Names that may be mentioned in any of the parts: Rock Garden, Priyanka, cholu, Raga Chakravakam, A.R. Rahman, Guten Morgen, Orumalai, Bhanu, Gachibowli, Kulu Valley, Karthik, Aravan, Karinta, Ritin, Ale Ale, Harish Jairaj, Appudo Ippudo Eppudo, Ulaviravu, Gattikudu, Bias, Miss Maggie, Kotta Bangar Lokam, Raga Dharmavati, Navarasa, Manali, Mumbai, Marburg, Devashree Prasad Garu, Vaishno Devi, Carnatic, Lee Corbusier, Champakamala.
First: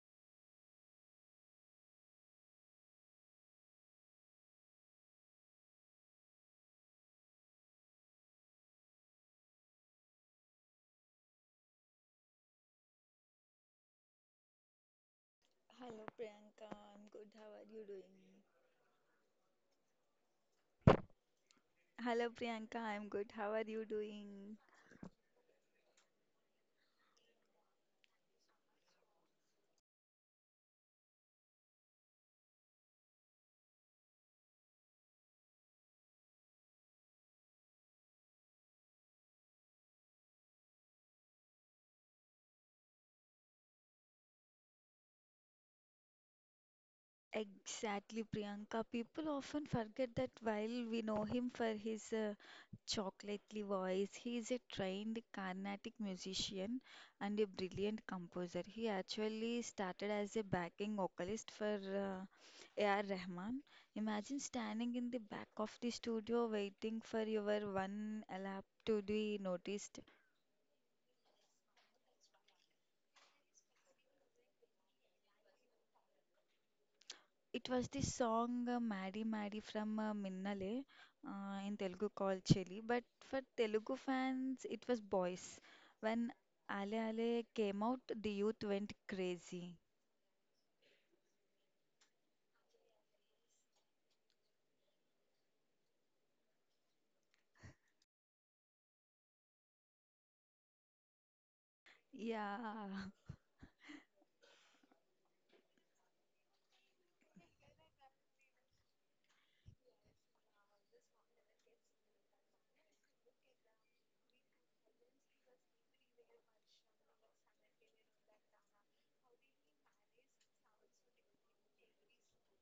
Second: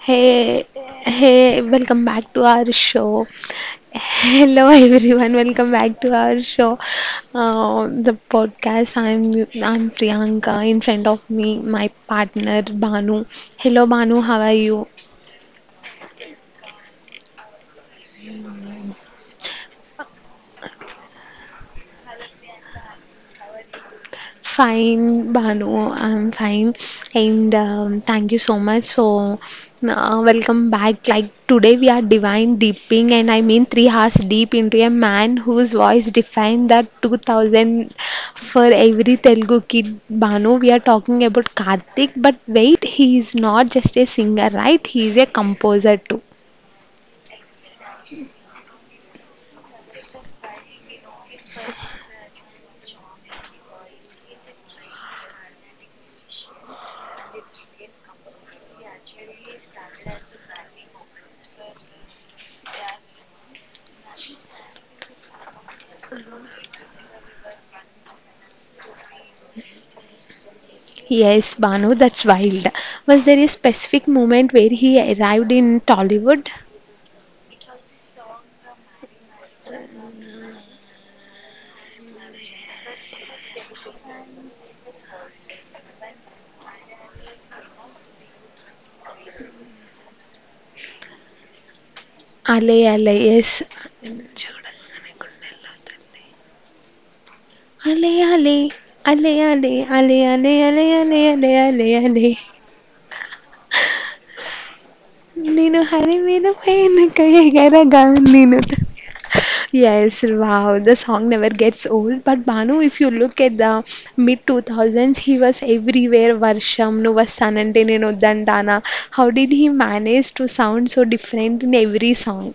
Hey, hey, welcome back to our show. Hello, everyone. Welcome back to our show, the podcast. I'm Priyanka. In front of me, my partner Banu. Hello, Banu. How are you? Hello Priyanka, I'm good. How are you doing? Hello Priyanka, I'm good. How are you doing? Fine, Bhanu, I'm fine. And thank you so much. So, welcome back. Like today, we are divine deeping, and I mean 3 hours deep into a man whose voice defined the 2000 for every Telugu kid. Bhanu, we are talking about Karthik, but wait, he is not just a singer, right? He is a composer too. Exactly, Priyanka. People often forget that while we know him for his chocolatey voice, he is a trained Carnatic musician and a brilliant composer. He actually started as a backing vocalist for uh, A.R. Rahman. Imagine standing in the back of the studio waiting for your one lap to be noticed. Yes, Banu, that's wild. Was there a specific moment where he arrived in Tollywood? It was the song Madi Madi from Minnale in Telugu called Cheli. But for Telugu fans, it was Boys. When Ale Ale came out, the youth went crazy. Ale Ale, yes. Ale Ale, Ale Ale, Ale Ale, Ale Ale, Ale Ale, Ale. Yeah. నేను హరి మీద పైన ఎగరగా నేను Yes, wow, the song never gets old. But Banu, if you look at the mid 2000s, he was everywhere. Varsham, Nuva Sanante Nenu Dandana. How did he manage to sound so different in every song?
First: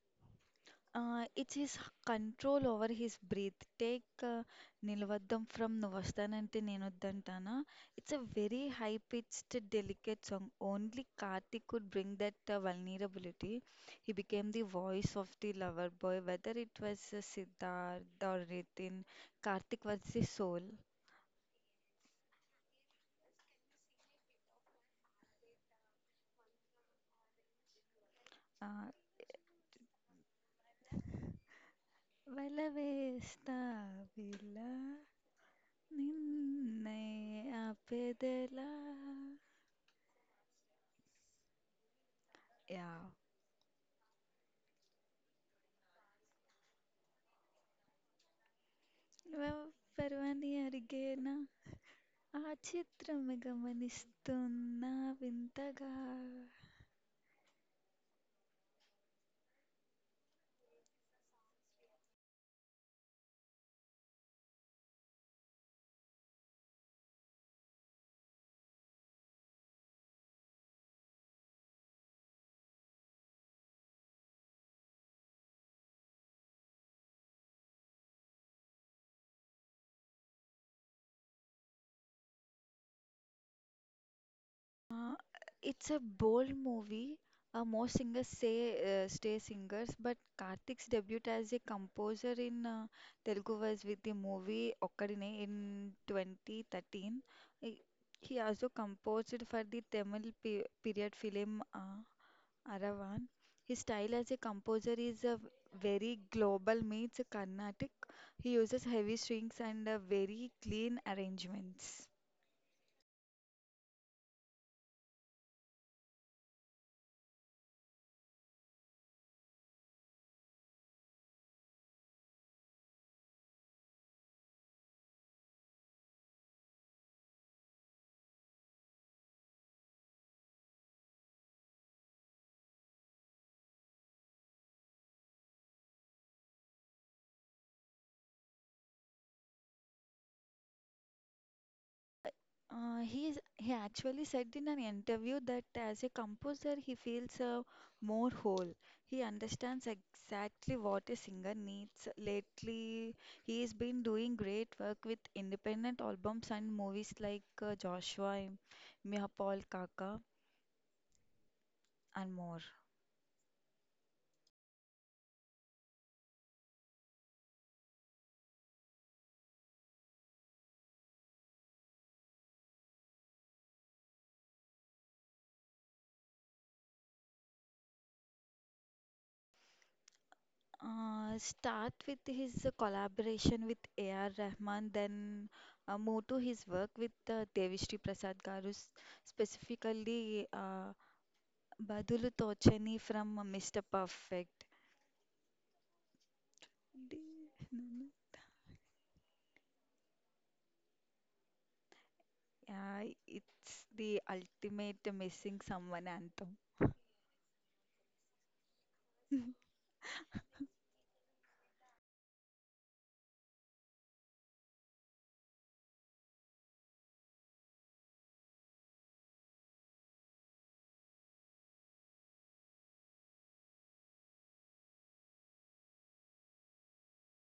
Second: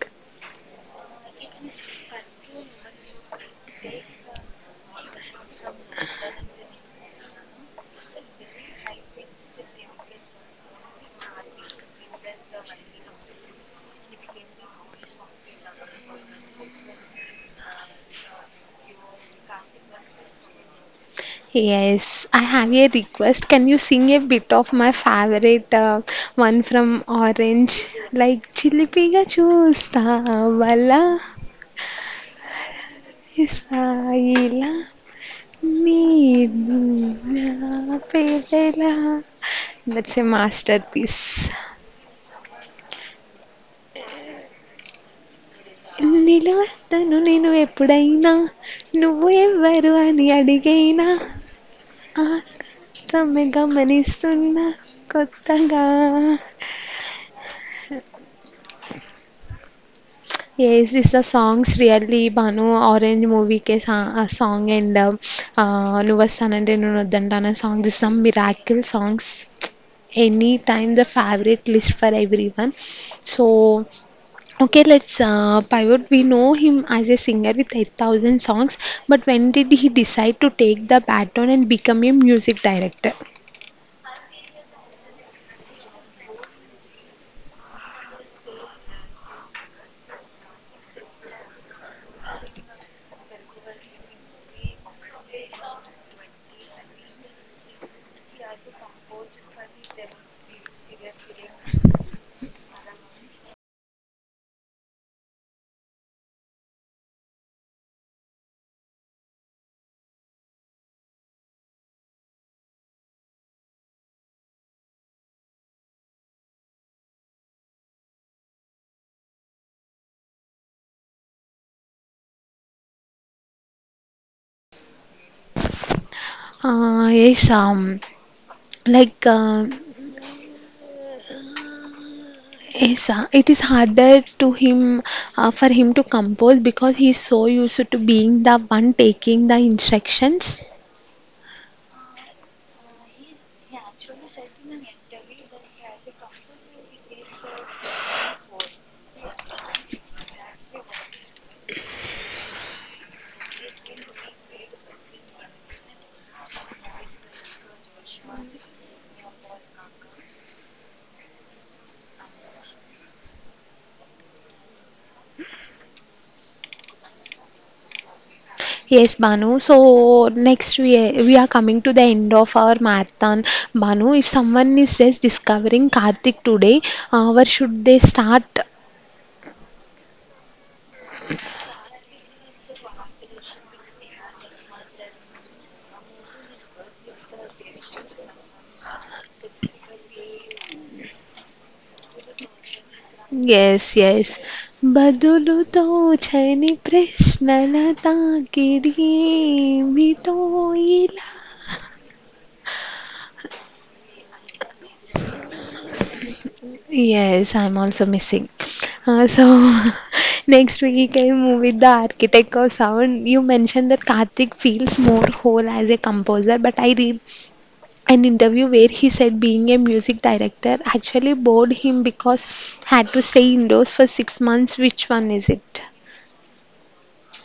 It's his control over his breath. Take Nilvadam from Nuvasthanante Nenodantana. It's a very high-pitched, delicate song. Only Karthik could bring that vulnerability. He became the voice of the lover boy, whether it was Siddharth or Ritin. Karthik was the soul. Yes, I have a request. Can you sing a bit of my favorite one from Orange? Like Uh, Chilipiga Chusta Bala వెలవేస్తా విలా Isaila. నీ నిన్నే ఆపేదెలా పేదలా that's a masterpiece yeah నిలవద్దను నేను ఎప్పుడైనా నువ్వు వ ఎవ్వరు అని పర్వాణి అడిగైనా అరిగేనా ఆ చిత్రము ఆకాశమే గమనిస్తున్నా గమనిస్తున్నా కొత్తగా వింతగా yes this the songs really Bhanu Orange మూవీకే సా సాంగ్ అండ్ నువ్వు వస్తానంటే నేను వద్దంటాను song this some miracle songs any time the favourite list for everyone so Okay, let's pivot. We know him as a singer with 8,000 songs, but when did he decide to take the baton and become a music director? It's a bold movie most singers say stay singers but Karthik's debut as a composer in Telugu was with the movie Okkadine in twenty thirteen he also composed for the Tamil పీ period film Aravan. His style as a composer is a very global meets Carnatic. He uses heavy strings and very clean arrangements. Yes, like yes, it is harder to him for him to compose because he is so used to being the one taking the instructions. He actually said in an interview that as a composer he feels more whole. He understands exactly what a singer needs. Lately, he has been doing great work with independent albums and movies like Joshua, Mia Kaka, and more. Yes, Banu. So next we are coming to the end of our marathon. Banu, if someone is just discovering Karthik today, where should they start? Start with his collaboration with A.R. Rahman, then move to his work with Devishri Prasad Garu, specifically Badulu Tochani from Yes, Mr. yes. Perfect. బదులుతో చని Di- ప్రశ్నల తాకిడి ఏమిటో ఇలా Yeah, it's the ultimate missing someone anthem. Yes, I'm also missing. So next we came with the architect of sound. You mentioned that Karthik feels more whole as a composer, but I re an interview where he said being a music director actually bored him because had to stay indoors for 6 months. Which one is it?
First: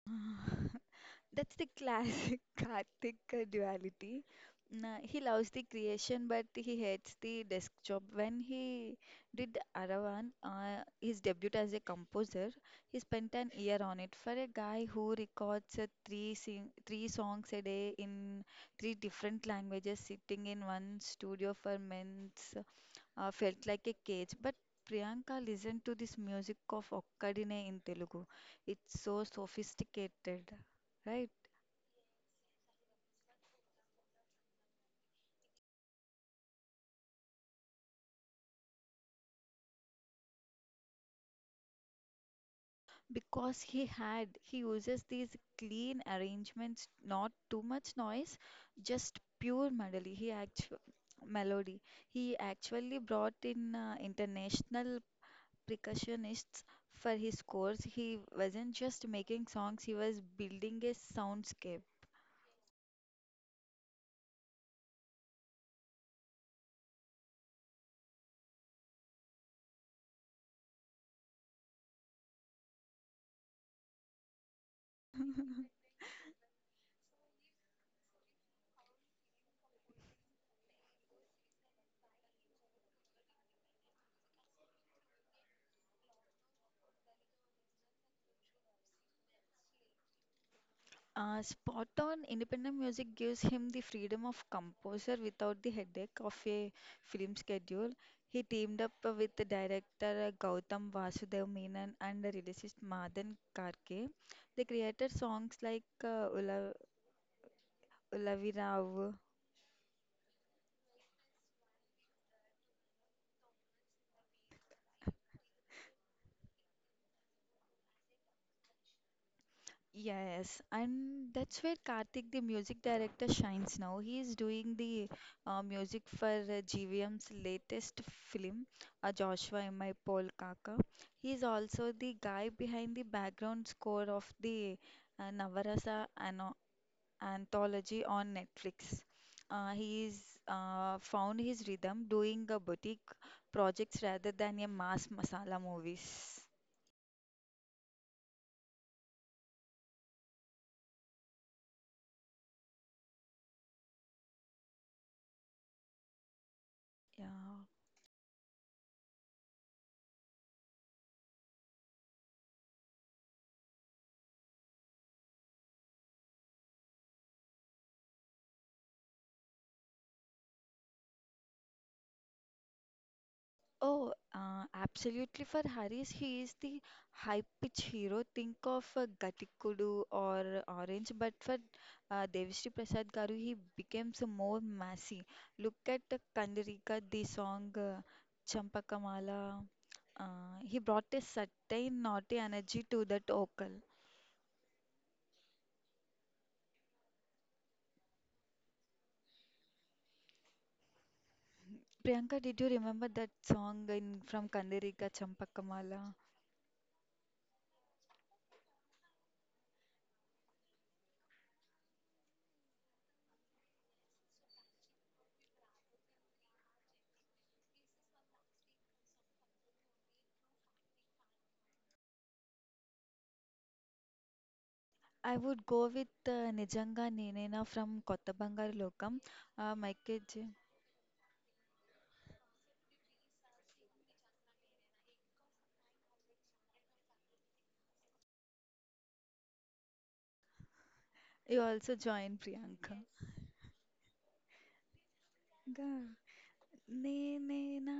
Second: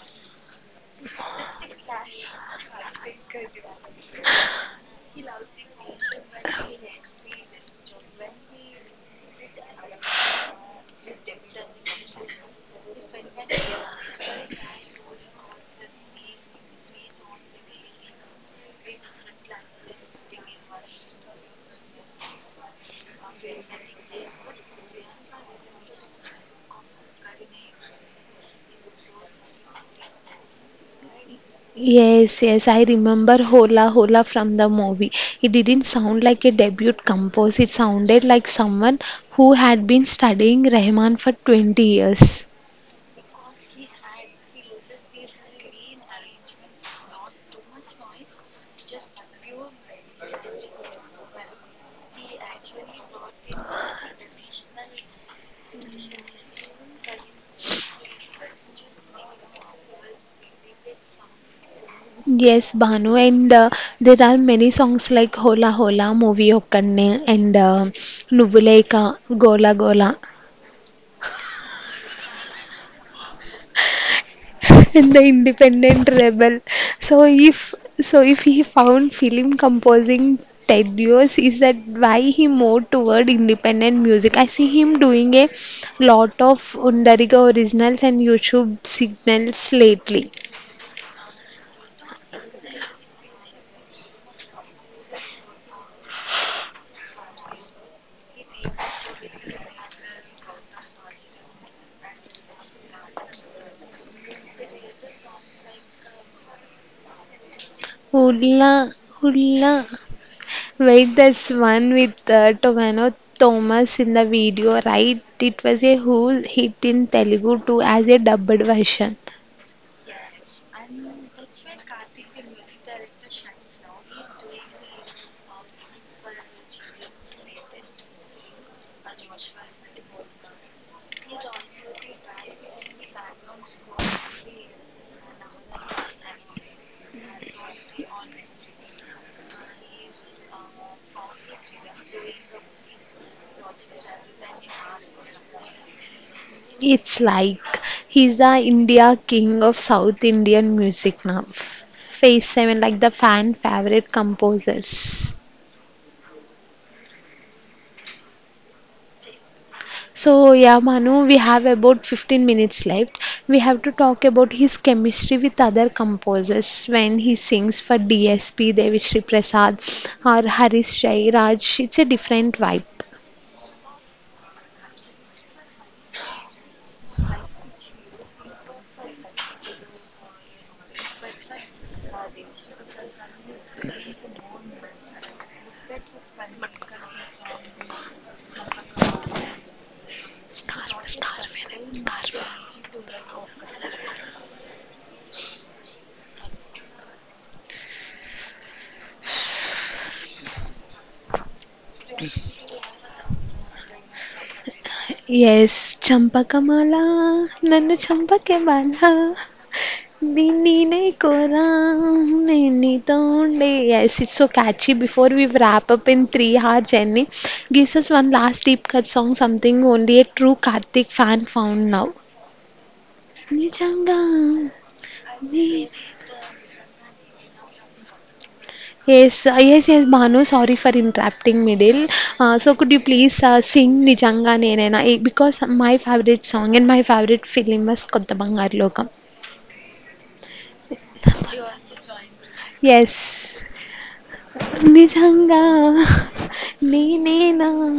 That's the classic Karthik duality. Nah, he loves the creation, but he hates the desk job. When he did Aravan, his debut as a composer, he spent an year on it. For a guy who records three songs a day in three different languages, sitting in one studio for months felt like a cage. But Priyanka listened to this music of Okkadine in Telugu. It's so sophisticated, right? Yes, yes, I remember Hola Hola from the movie. It didn't sound like a debut compose, it sounded like someone who had been studying Rahman for 20 years. Because he had, he uses these clean arrangements, not too much noise, just pure melody. He actually brought in international percussionists for his scores. He wasn't just making songs, he was building a soundscape. Yes, Bhanu, and there are many songs like Hola Hola, Movie Okanne, and Nuvvuleka, Gola Gola. The independent rebel. So if so if he found film composing tedious, is that why he moved toward independent music? I see him doing a lot of Undariga originals and YouTube signals lately. Spot on, independent music gives him the freedom of composer without the headache of a film schedule. He teamed up with the director Gautam Vasudev Menon and the lyricist Madan Karke. They created songs like Ula, Hula, Ulaviravu. hula. Wait, that's one with Tomano Thomas in the video, right? It was a huge hit in Telugu too as a dubbed version. Yes, and that's where Karthik, the music director, shines now. He is doing the music for GVM's latest film, Joshua M.I. Paul Kaka. He is also the guy behind the background score of the Navarasa ano anthology on Netflix. He is found his rhythm doing a boutique projects rather than a mass masala movies. It's like he's the India king of South Indian music now. Phase 7, like the fan favorite composers. Yeah. So, yeah, Manu, we have about 15 minutes left. We have to talk about his chemistry with other composers when he sings for DSP, Devishri Prasad, or Harish Jairaj. It's a different vibe. Oh, absolutely. For Haris, he is the high-pitch hero. Think of Gattikudu or Orange, but for Devashree Prasad Garu, he becomes more massy. Look at Kandarika, the song Champakamala. He Scarf, brought a scarf, certain scarf. naughty energy to that vocal. Priyanka, did you remember that song in from Kandarika, yes Champakamala? Champakamala నన్ను చంపకే బాల నిన్నే కోరా నిన్నితోండే yes it's so catchy before we wrap up in three hour journey gives us one last deep cut song something only a true karthik fan found now నిజంగా I would go నీ- with నిజంగా నేనేనా from 'కొత్త బంగారు లోకం'. Yes, ah, yes, yes, 'Michael Bhanu. J' Sorry for interrupting middle. So, could you please sing Nijanga Nenena? Because my favorite song and my favorite film was Kotta Bangar Lokam. You also join Priyanka. Yes. నిజంగా గా నేనేనా 'నేనేనా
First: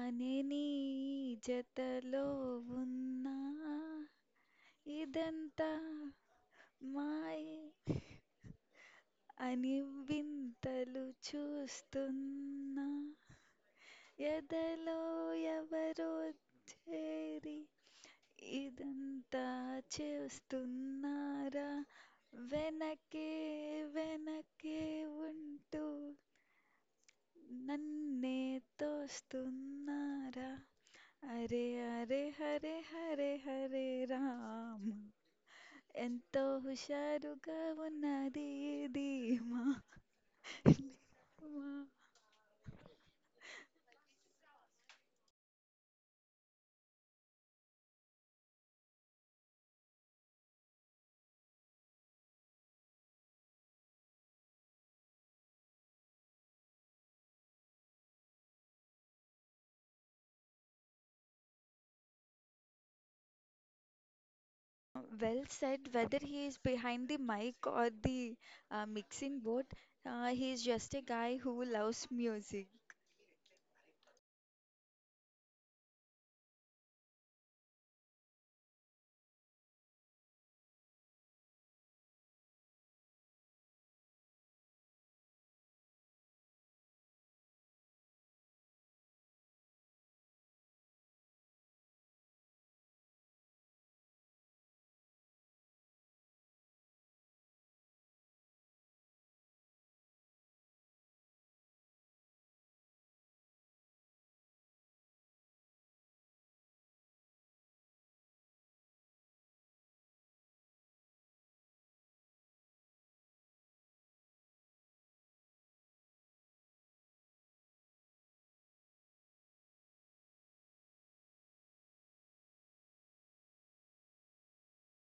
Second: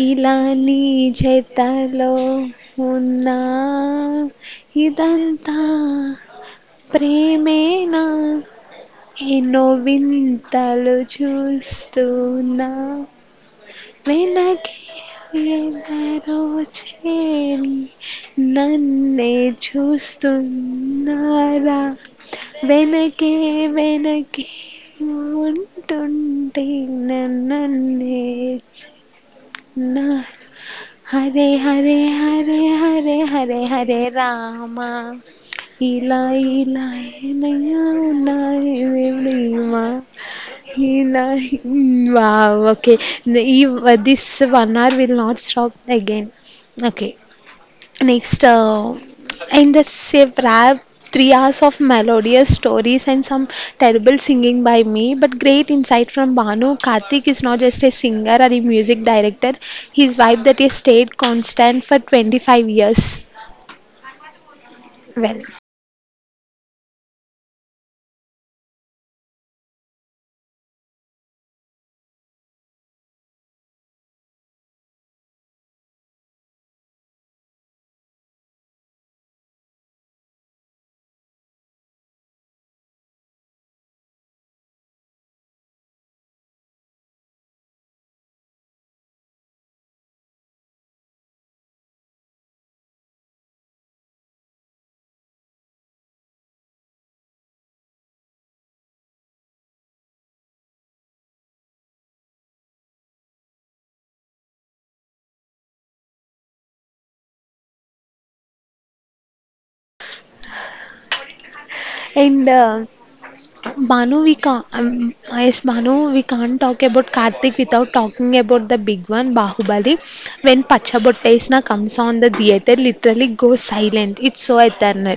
అనే ఇలా నీ నీ చేతల్లో జతలో ఉన్నా ఉన్నా? ఇదంతా ఇదంతా మాయే ప్రేమేనా? ఎన్నో అని వింతలు వింతలు చూస్తున్నా చూస్తున్నా వెనకే ఎదలో ఎవరో ఎందరో చేరి చేరి నన్నే ఇదంతా చేస్తున్నారా చూస్తున్నారా వెనకే Venakee, Venakee, వెనకే one, ఉంటూ two, three, na, na, నన్నే nee, na, తోస్తున్నారా Hare, అరే Hare, Hare, Hare Hare, Hare, Hare, Rama Rama, Hila, ఎంతో Hila, హుషారుగా Naya, Hila, ఉన్నది Devli ధీమా Ma, Hila. Wow. Okay. This banar will not stop again. Okay. Next, in the Shiv rap, 3 hours of melodious stories and some terrible singing by me, but great insight from Banu. Karthik is not just a singer or a music director, his vibe that has stayed constant for 25 years. Well, well set whether he is behind the mic or the mixing board he is just a guy who loves music. and Banu, we can't, yes, Banu, we can't talk about Karthik without talking about the big one, Bahubali. When Pachabottaisna comes on, the theatre literally goes silent. It's so eternal.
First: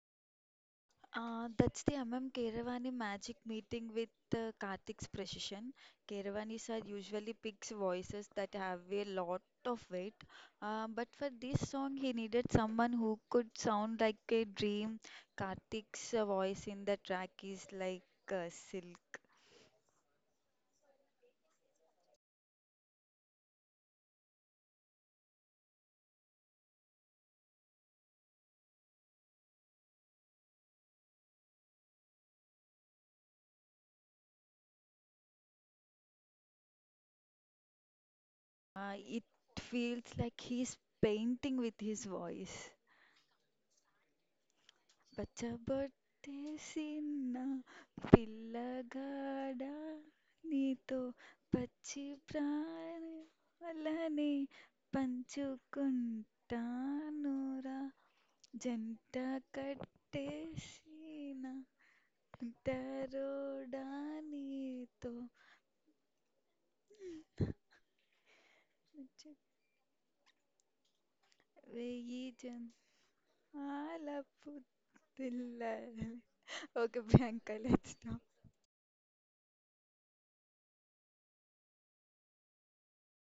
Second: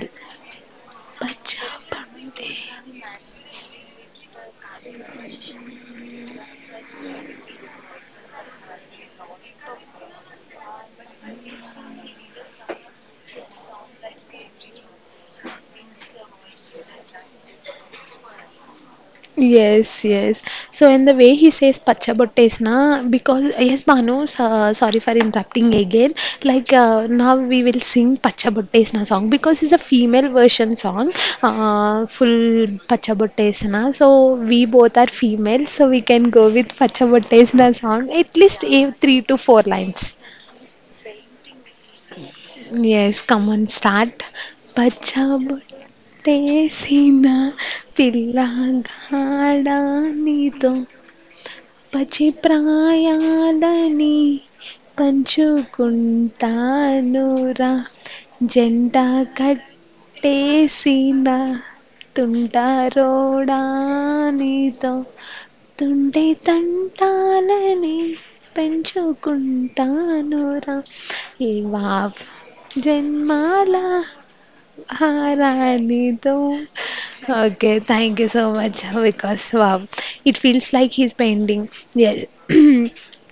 பச்சா That's the MM பட்டே Keeravani magic meeting with Karthik's precision. Keeravani sir usually picks voices that have a lot of weight, but for this song, he needed someone who could sound like a dream. Karthik's voice in the track is like uh, silk. Yes, yes. So, in the way he says pacha botte, because, yes, Bhanu, so, sorry for interrupting again. Like, now we will sing pacha botte song because it's a female version song, full pacha botte. So, we both are female, so we can go with pacha botte song, at least three It to four feels lines. like he's painting with his voice. Yes, come on, start. Pacha టేసిన పచ్చబొట్టేసిన్న పిల్లగాడా పిల్లగాడా నీతో నీతో పచ్చి పచిప్రాయాలని ప్రేమలనే పంచుకుంటానురా పంచుకుంటానురా జంట జంట కట్టేసిన కట్టేసిన తుంటరోడా ఒంటరోడా నీతో నీతో తుంటే తంటాలని పెంచుకుంటానురా ఇవావ్ వెయ్యి జన్మాల జన్మల ఆ! పుట్టిల్లాలి రాణితో okay Priyanka okay. Let's thank stop you so much because wow! It feels like he's painting. Yes.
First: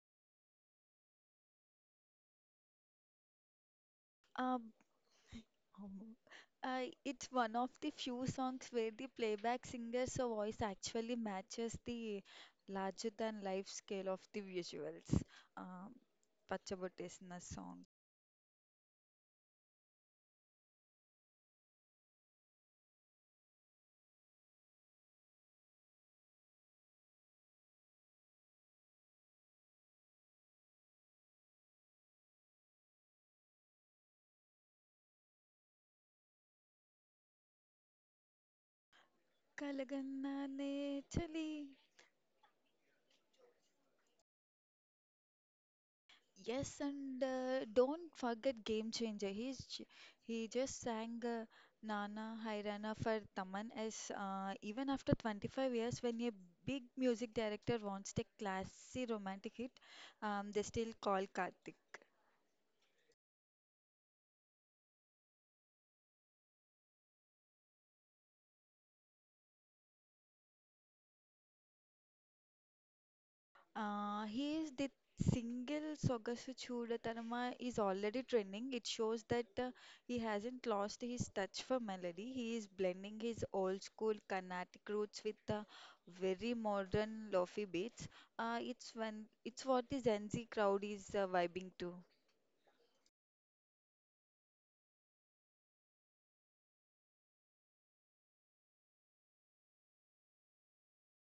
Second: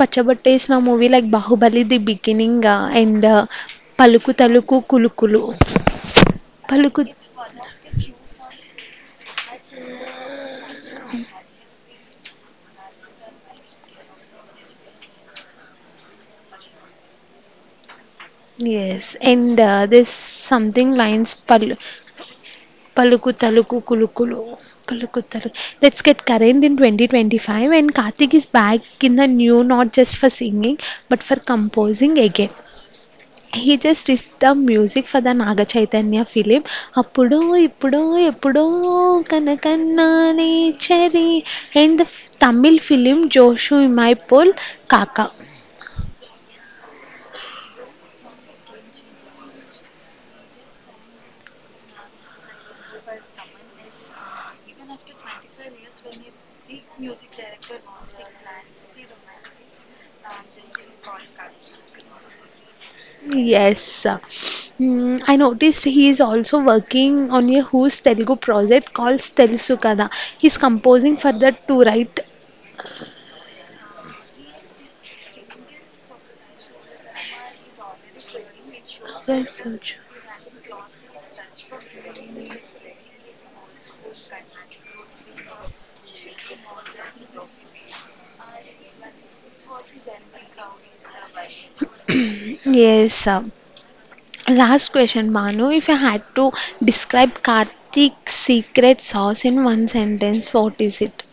'Pachabottesina' movie like 'Baahubali' the beginning and 'పలుకు ఆ. తలుకు కులుకులు'. Um, పలుకు it's one of the few songs where the playback singer's voice actually matches the larger than life scale of the visuals. Um, Pachabottesina song. Yes. And this something lines పలు పలుకు తలుకు కులుకులు. పలుకు తలుకు let's get current in 2025 and Karthik is back in the new, not just for singing but for composing again. He just is the music for the Naga Chaitanya film అప్పుడు ఇప్పుడు ఎప్పుడో కనకన్నా కలగన్నానే నేచరి చలి. అండ్ ద తమిళ్ ఫిలిం జోషు ఇమైపోల్ కాకా Yes, and don't forget Game Changer. He just sang Nana Hairana for Taman as even after 25 years, when a big music director wants a classy romantic hit, they still call Karthik. Yes. Mm, I noticed he is also working on a Who's Telugu project called Telusu Kada. He's composing for that too, right? He is the single సొగసు చూడతనమా is already trending. It shows Very that so true. he hasn't lost his touch for melody. He is blending his old school Carnatic roots with the very modern lofi beats. Uh, it's when it's what the Gen Z crowd is vibing to. Yes. Last question, Manu. If I had to describe Karthik's secret sauce in one sentence, what is it?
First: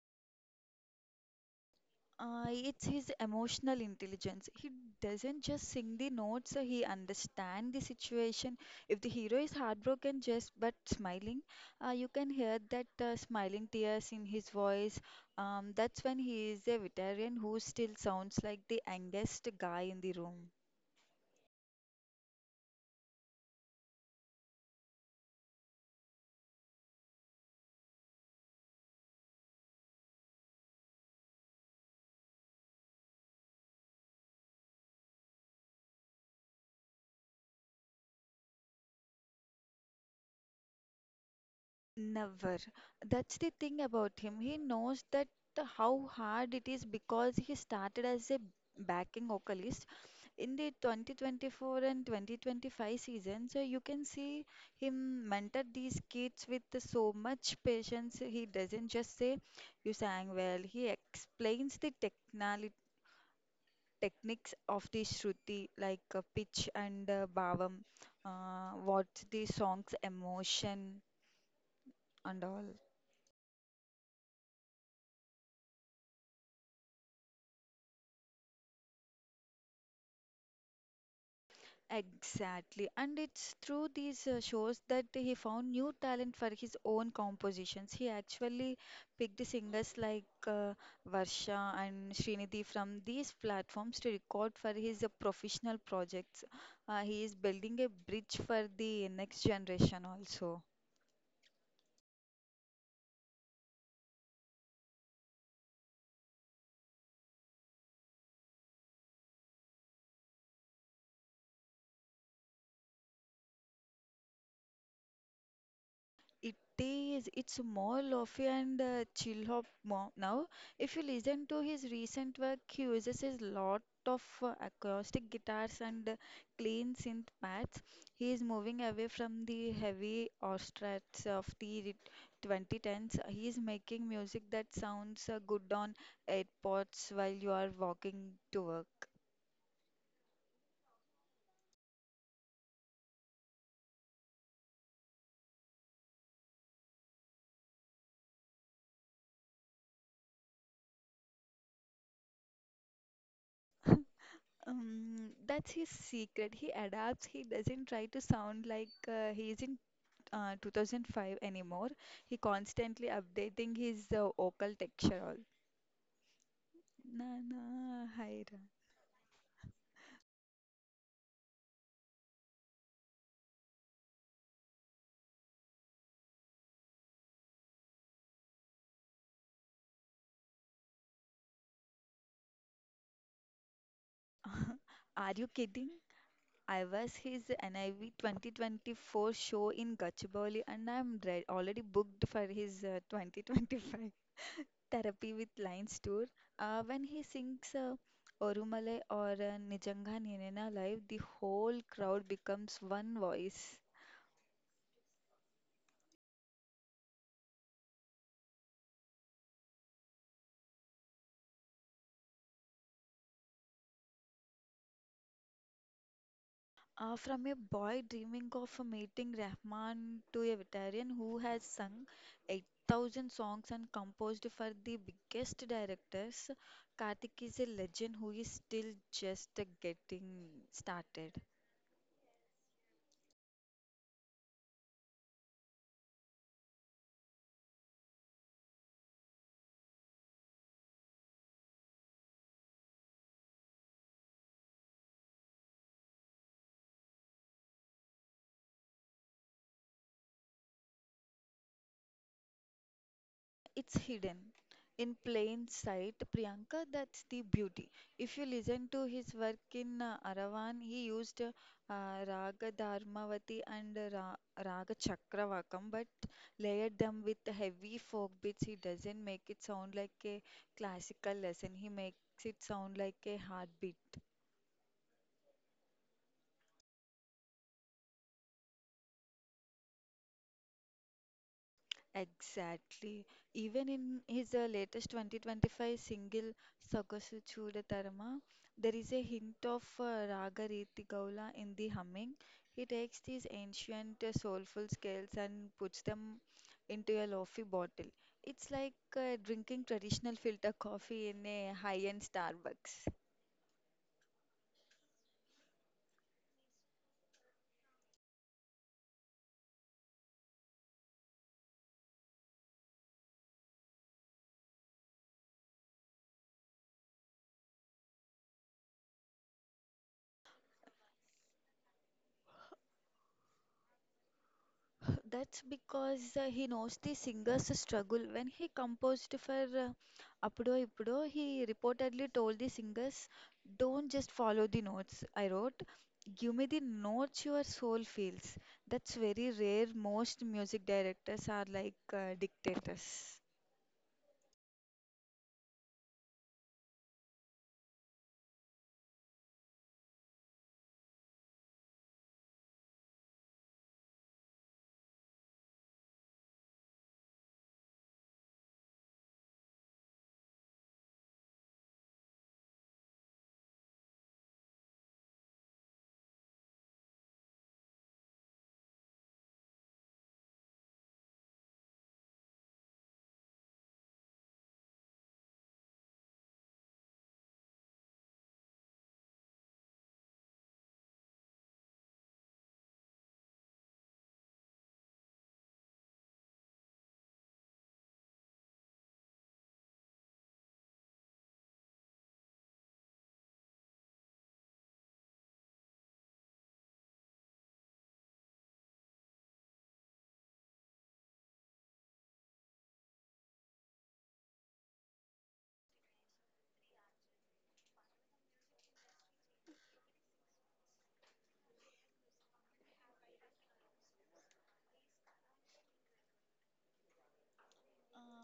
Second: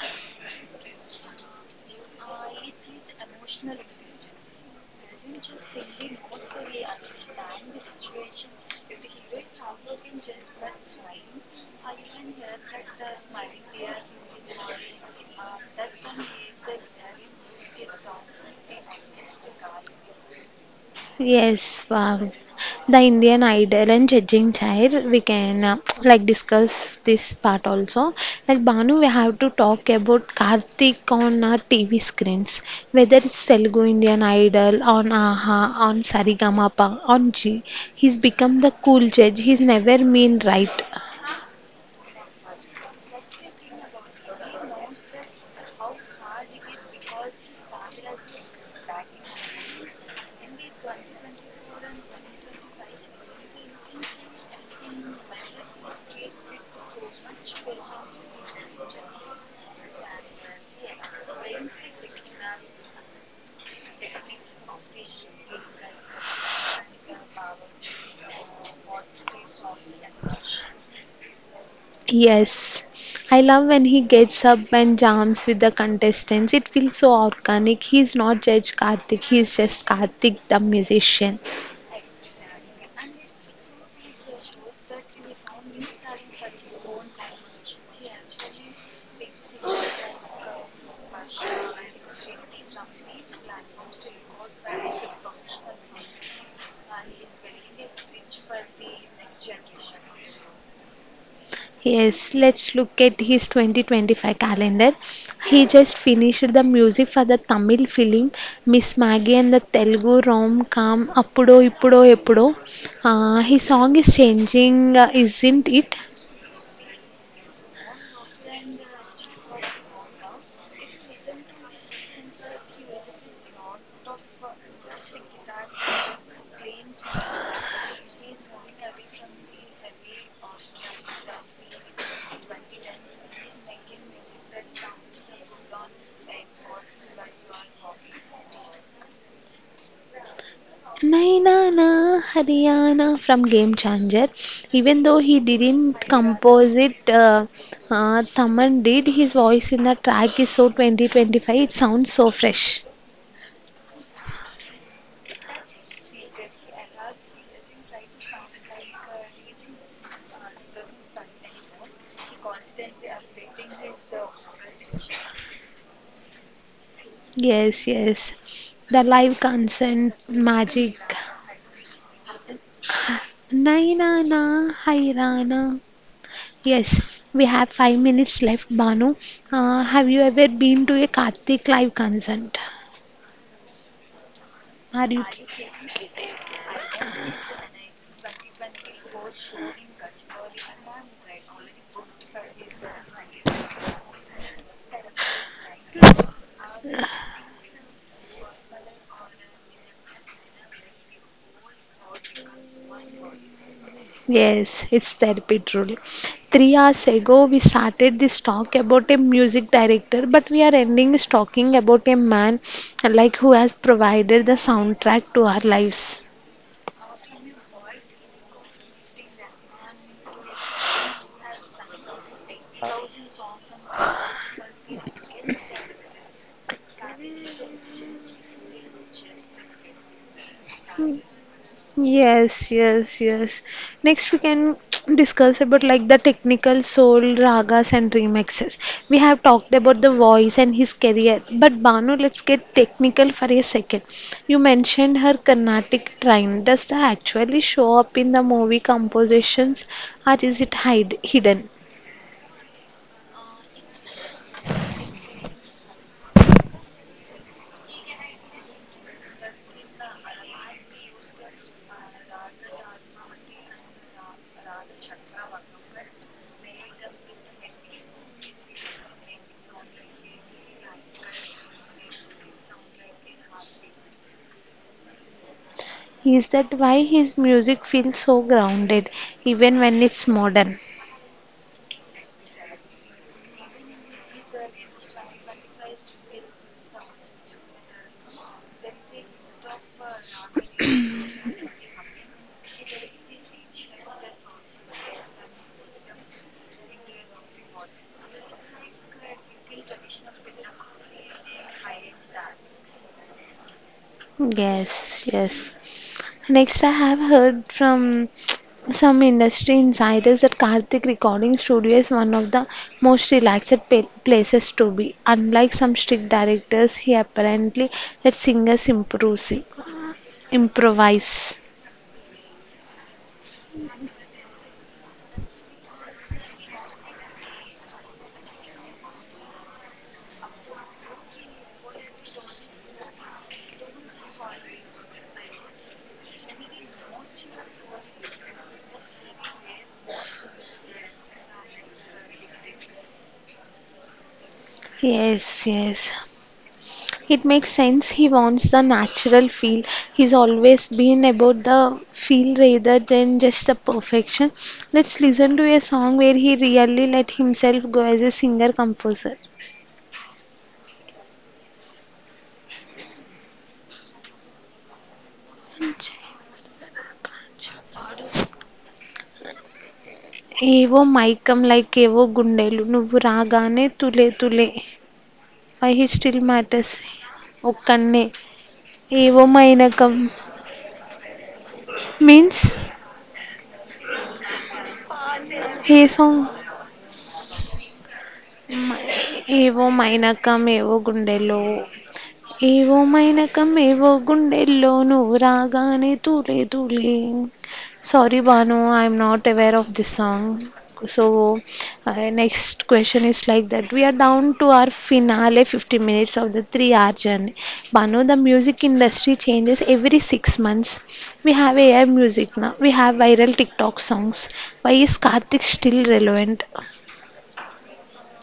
It's his emotional intelligence. He doesn't just sing the notes, he understands the situation. If the hero is heartbroken, just but smiling, you can hear that smiling tears in his voice. That's when he is a veteran who still sounds like the youngest guy in the room. Yes, the Indian Idol and judging chair. We can like discuss this part also. Like Banu, we have to talk about Karthik on our TV screens, whether it's Telugu Indian Idol, on Aha, on Sarigamapa, on G. He's become the cool judge. He's never mean, right. Never. That's the thing about him. He knows that how hard it is because he started as a backing vocalist in the 2024 and 2025 season. So you can see him mentor these kids with so much patience. He doesn't just say, "You sang well." He explains the technali techniques of the Shruti, like pitch and bhavam, what's the song's emotion and all. Yes. I love when he gets up and jams with the contestants. It feels so organic. He's not Judge Karthik, he's just Karthik the musician. Exactly. And it's through these shows that he found new talent for his own compositions. He actually picked singers like Varsha and Srinidhi from these platforms to record for his professional projects. He is building a bridge for the next generation also. Yes, let's look at his 2025 calendar. He just finished the music for the Tamil film Miss Maggie and the Telugu rom com Appudo Ippudo Eppudo. His song is changing, isn't it? It is. It's more lofi and chill hop mo now. If you listen to his recent work, he uses a lot of acoustic guitars and clean synth pads. He is moving away from the heavy orchestrates of the 2010s. He is making music that sounds good on AirPods while you are walking to work. Nainana Haryana from Game Changer. Even though he didn't compose it, Thaman did. His voice in the track is so 2025. It sounds so fresh. That's his secret. He adapts. He doesn't try to sound like he is in 2005 anymore. He constantly updating his vocal texture all. Na na, Yes, yes. hi. Ra. The live consent magic. Naina na rana. Yes, we have 5 minutes left, Banu. Have you ever been to a Kartik live concert? Are Are you kidding? I was his NIV 2024 show in Gachibowli and I'm re already booked for his 2025 therapy with Lions you? tour. When he sings Orumalai or Nijanga Ninena live, the whole crowd becomes one voice. Yes, it's therapy truly. 3 hours ago, we started this talk about a music director, but we are ending this talking about a man like who has provided the soundtrack to our lives. From a boy dreaming of meeting Rahman to a veteran who has sung 8,000 songs and composed for the biggest directors, Karthik is a legend who is still just getting Hmm. started. Yes, yes, yes. Next, we can discuss about like the technical soul, ragas, and remixes. We have talked about the voice and his career, but Banu, let's get technical for a second. You mentioned her Carnatic trine. Does that actually show up in the movie compositions, or is it hide hidden? It's hidden in plain sight, Priyanka. That's the beauty. If you listen to his work in Aravan, he used raga Dharmavati and raga Chakravakam, but layered them with heavy folk beats. He doesn't make it sound like a classical lesson, he makes it sound like a heartbeat. Is that why his music feels so grounded, even when it's modern? Exactly. Even in his latest 2025 single Sogasu Chudatarama, there is a hint of Raga Riti Gaula in the humming. He takes these ancient soulful scales and puts them into a lofi bottle. It's like drinking traditional filter coffee in a high-end Starbucks. Yes, yes. Next, I have heard from some industry insiders that Karthik Recording Studio is one of the most relaxed places to be. Unlike some strict directors, he apparently let singers improvise. improvise. That's because he knows the singer's struggle. When he composed for Appudo Ippudo, he reportedly told the singers, "Don't just follow the notes I wrote, give me the notes your soul feels." That's very rare. Most music directors are like dictators. Yes, yes. It makes sense he wants the natural feel. He's always been about the feel rather than just the perfection. Let's listen to a song where he really let himself go as a singer composer. ఏవో మైకం like ఏవో గుండెలు నువ్వు రాగానే తులే తులే why he still matters ఒక్కనే ఏవో మైనకం మీన్స్ ఏ సాంగ్ ఏవో మైనకం ఏవో గుండెలో ఏవో మైనకం ఏవో గుండెల్లో నువ్వు రాగానే తూలే తూలే Sorry, Banu, I'm not aware of this song. So, next question is like that. We are down to our finale 50 minutes of the 3 hour journey. Banu, the music industry changes every 6 months. We have AI music now, we have viral TikTok songs. Why is Karthik still relevant? Uh,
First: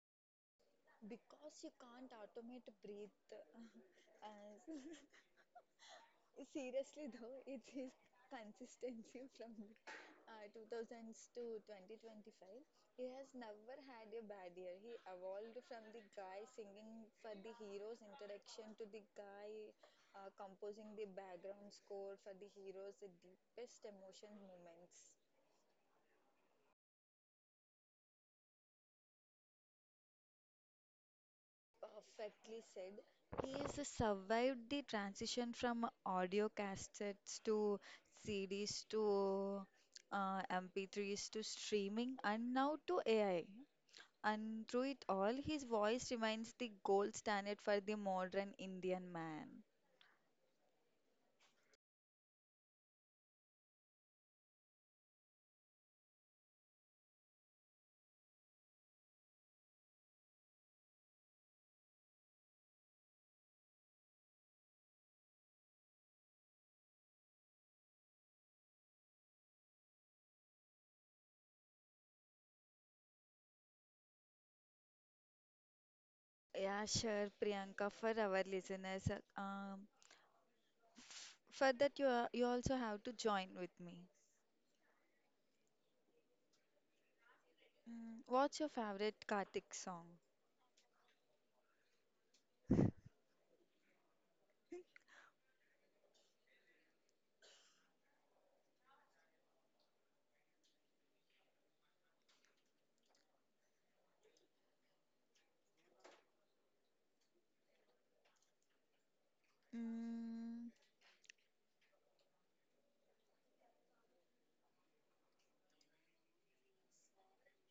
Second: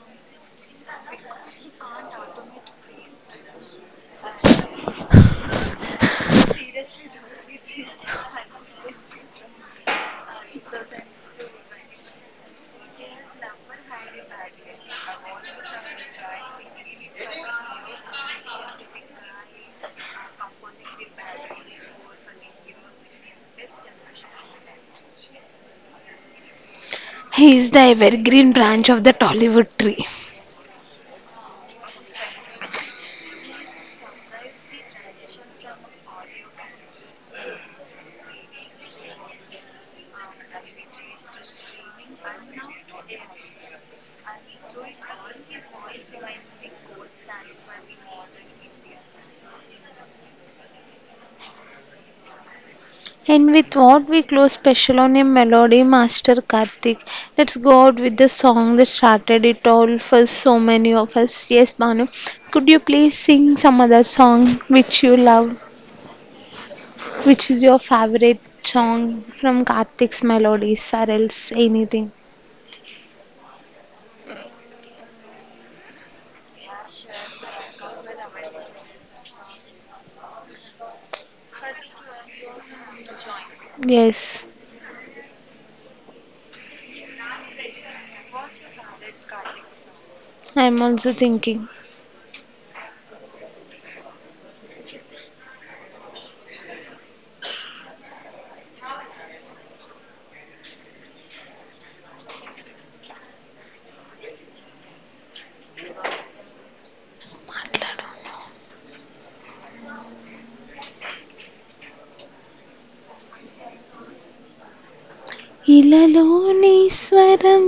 because you can't automate breathe. Uh, Seriously though, it's his consistency from 2000s to 2025. He has never had a bad year. He evolved from the guy singing for the hero's introduction to the guy composing the background score for the hero's deepest emotion moments. He is the evergreen branch of the Tollywood tree. Perfectly said. He has survived the transition from audio cassettes to CDs to MP3s to streaming and now to AI. And through it all, his voice remains the gold standard for the modern Indian man. And with what we close special on a melody master Karthik. Let's go out with the song that started it all for so many of us. Yes, Banu. Could you please sing some other song which you love, which is your favorite song from Karthik's melodies or else anything? Yeah, sure, Priyanka, for our listeners. For that, you also have to join with me. Yes, Mm, what's your favorite Kartik song? I'm also thinking. మాట్లాడు. Mm. ఇలలో నీ స్వరం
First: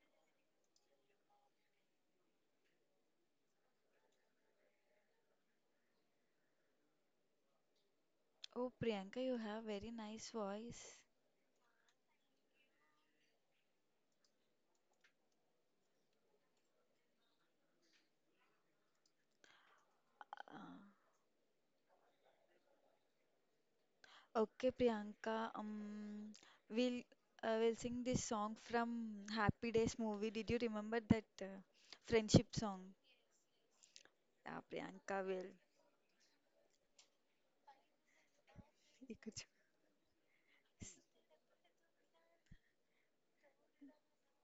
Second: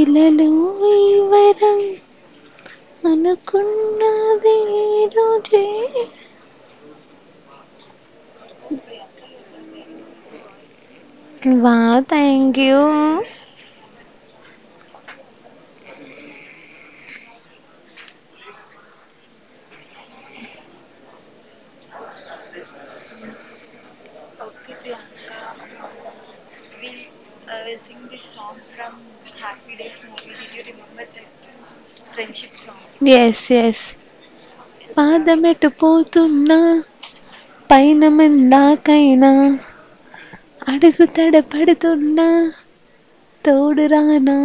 ఇలలో ఈ వరం అనుకున్నది రోజే Oh, Priyanka, you have very nice voice. Wow thank you Uh, okay, Priyanka, we'll we'll sing this song from Happy Days movie. Did you remember that friendship song? Yes yes Yeah, Priyanka will. పాదమెటు పోతున్నా పైన ఇక మందాకైనా చూ- స్- అడుగు తడపడుతున్నా తోడురానా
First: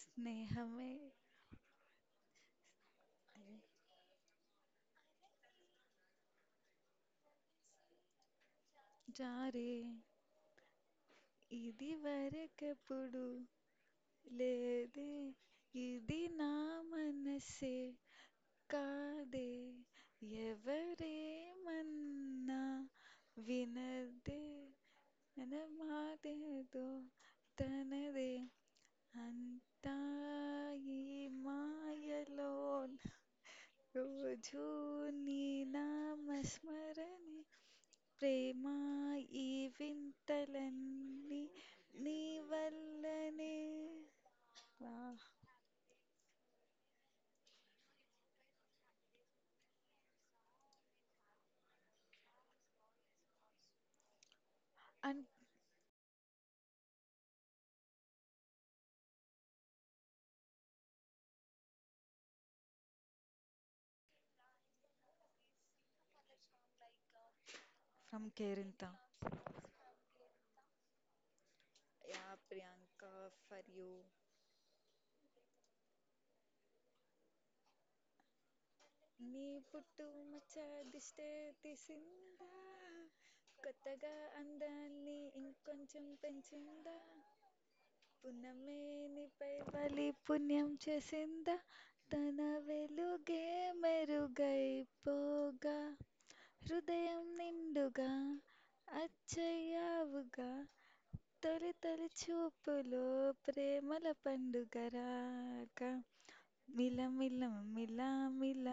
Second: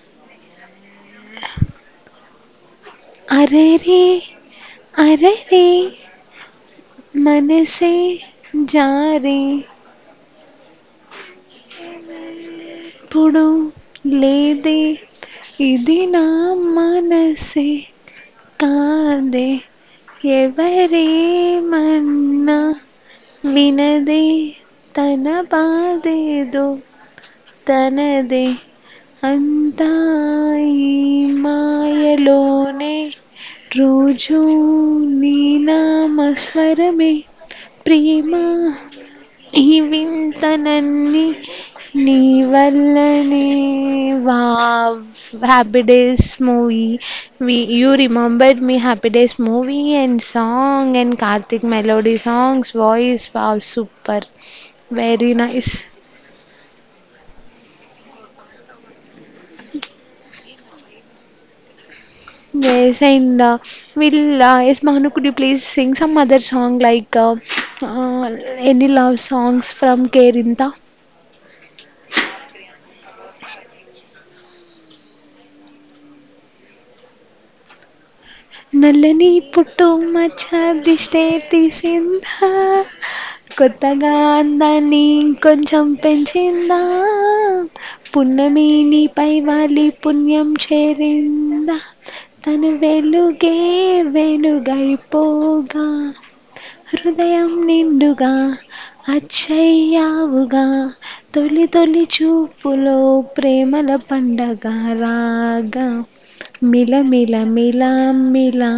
స్నేహమే అరే రే అరే రే మనసే జారే జారే ఇది వరకెప్పుడు ఇప్పుడు లేదే లేదే ఇది ఇది నా నా మనసే మనసే కాదే కాదే ఎవరేమన్నా ఎవరేమన్నా వినదే వినదే తన బాధేదో ఎనమాటేదో తనదే తనదే అంతా ఈ అంతాయి మాయలో మాయలోనే రోజూ రోజు నీ నీ నామస్మరమే నామస్మరణే ప్రియమా ప్రేమ ఈ ఈ వింతలన్నీ వింతలన్నీ నీ నీ వల్లనే వల్లనే. Wow Wow. Happy days movie we you remembered me happy days movie and song and Karthik melody songs voice wow super And very nice yes and will yes Mahanu could you please sing some other song like from any Karinta. Love songs from Kerintha Yeah, Priyanka, for you. నల్లని నీ పుట్టు పుట్టు మచ్చ మచ్చ దిష్టే దిష్టే తీసిందా తీసిందా కొత్తగా కొత్తగా అందాన్ని అందాన్ని ఇంకొంచెం ఇంకొంచెం పెంచిందా పెంచిందా పున్నమి నీపై పున్నమేనిపై వాలి బలి పుణ్యం పుణ్యం చేసిందా చేరిందా తన తను వెలుగే వెలుగే మెరుగైపోగా వెలుగైపోగా హృదయం హృదయం నిండుగా నిండుగా అచ్చయ్యావుగా అచ్చయ్యావుగా తొలి తొలి తొలి తొలి చూపులో చూపులో ప్రేమల ప్రేమల పండగ పండుగ రాగా రాగా మిల మిల మిలమిల మిల మిల మిలామిల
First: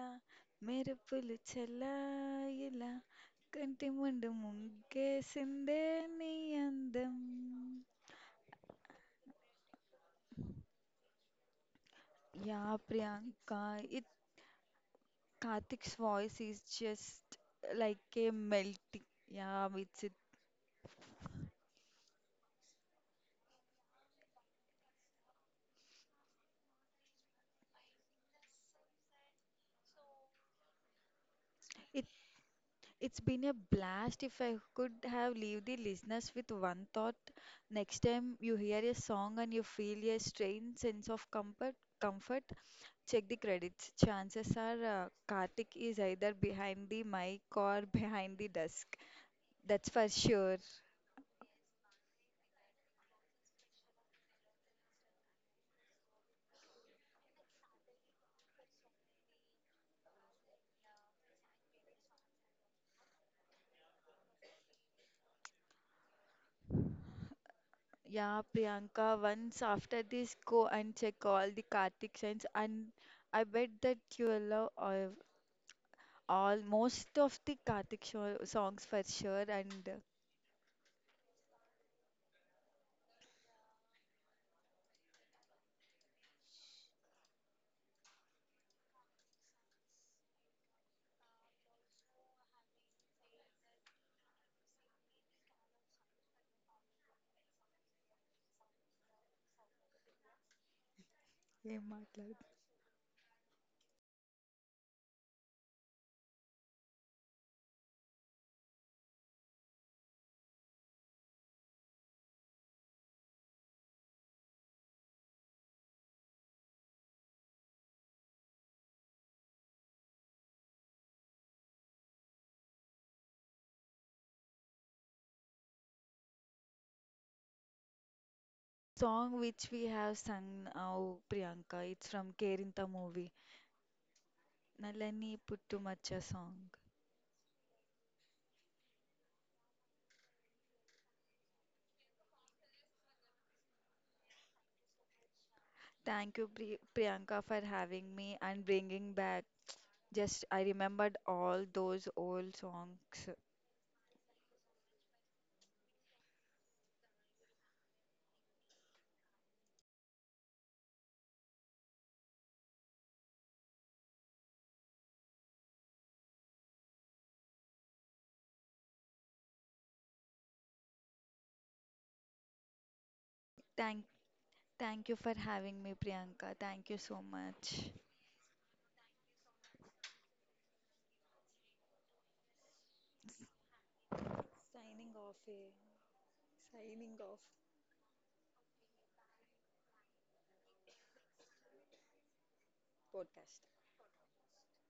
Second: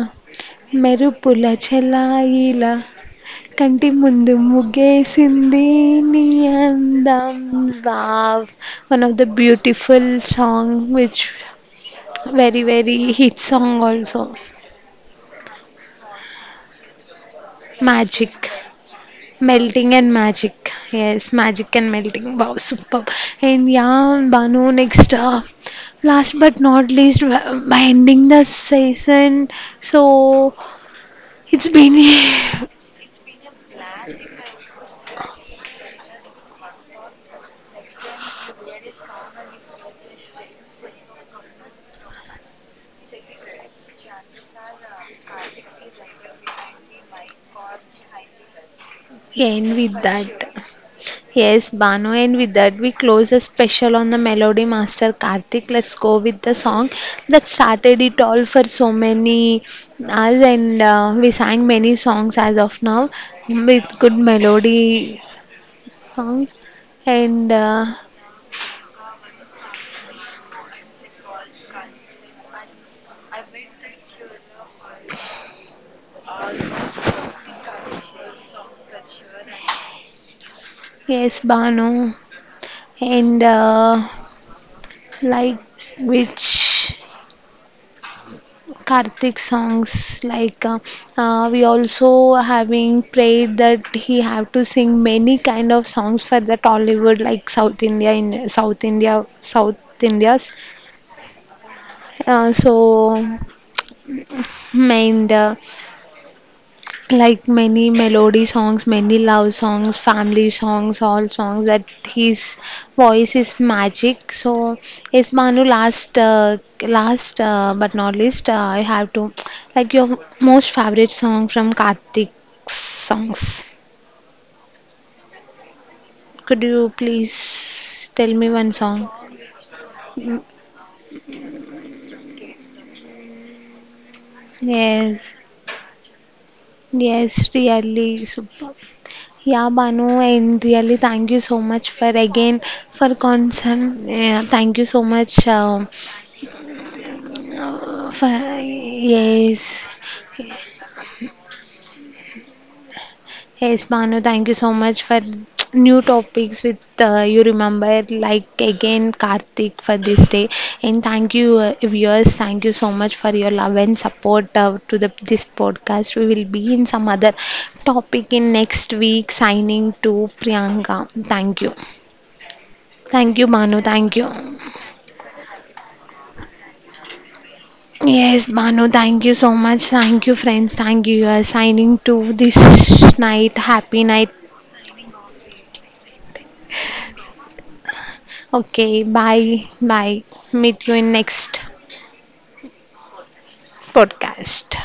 మెరుపులు మెరుపుల చెలాయిలా చెల్లాయిలా కంటి కంటిముందు ముందు ముగ్గేసింది ముగ్గేసిందే నీ నీ అందం అందం wow one of the beautiful song, which yeah very very hit Priyanka song it also. Karthik's voice is just like a Magic, melting yeah melting it's and it. magic. Yes, magic and melting. Wow, superb. And yeah, Banu, next last but not least, by ending the season, so it's been It's been a blast. If I could have leave the listeners with one thought, next time you hear a song and you feel a strange sense of comfort, check the credits. Chances are Kartik is either behind the mic or behind the desk. end That's with for that. sure. Yes, Bano, and with that we close the special on the Melody Master Karthik. Let's go with the song that started it all for so many us, and we sang many songs as of now with good melody songs. And Yeah, Priyanka, once after this, go and check all the Kartik signs, and I bet that you will love all most of the Kartik show, songs for sure. And yes, Bano, and like which Karthik songs like we also having prayed that he have to sing many kind of songs for that Hollywood like South India in South India South India's ఏం మాట్లాడు so mind. Like many melody songs, many love songs, family songs, all songs that his voice is magic. So yes, Manu, last but not least, I have to like your most favorite song from Kartik's songs. Could you please tell me one song? song which we have sung now, Priyanka. It's from Kerinta movie, Nalani Yes, Puttumacha song. yes, really super. Yeah, Banu, and really thank you so much for again for concern. Yeah, thank you so much Thank you, Priyanka, for having Uh, for- me and bringing back. yes, Just I remembered all those old songs. yes, Manu, thank you so much for new topics with you remember like again Karthik for this day, and thank you viewers, thank you so much for your love and support to the this podcast. We will be in some other topic in next week, signing to Priyanka. Thank you. Thank you, Manu, Thank, thank you. thank you for having me, Priyanka. Thank you so much. Yes, Manu, thank you so much. Thank you, friends. Thank you. You are signing to this night. Happy night. Signing off, eh? Signing off Okay, bye. Bye. Meet you in next podcast. podcast.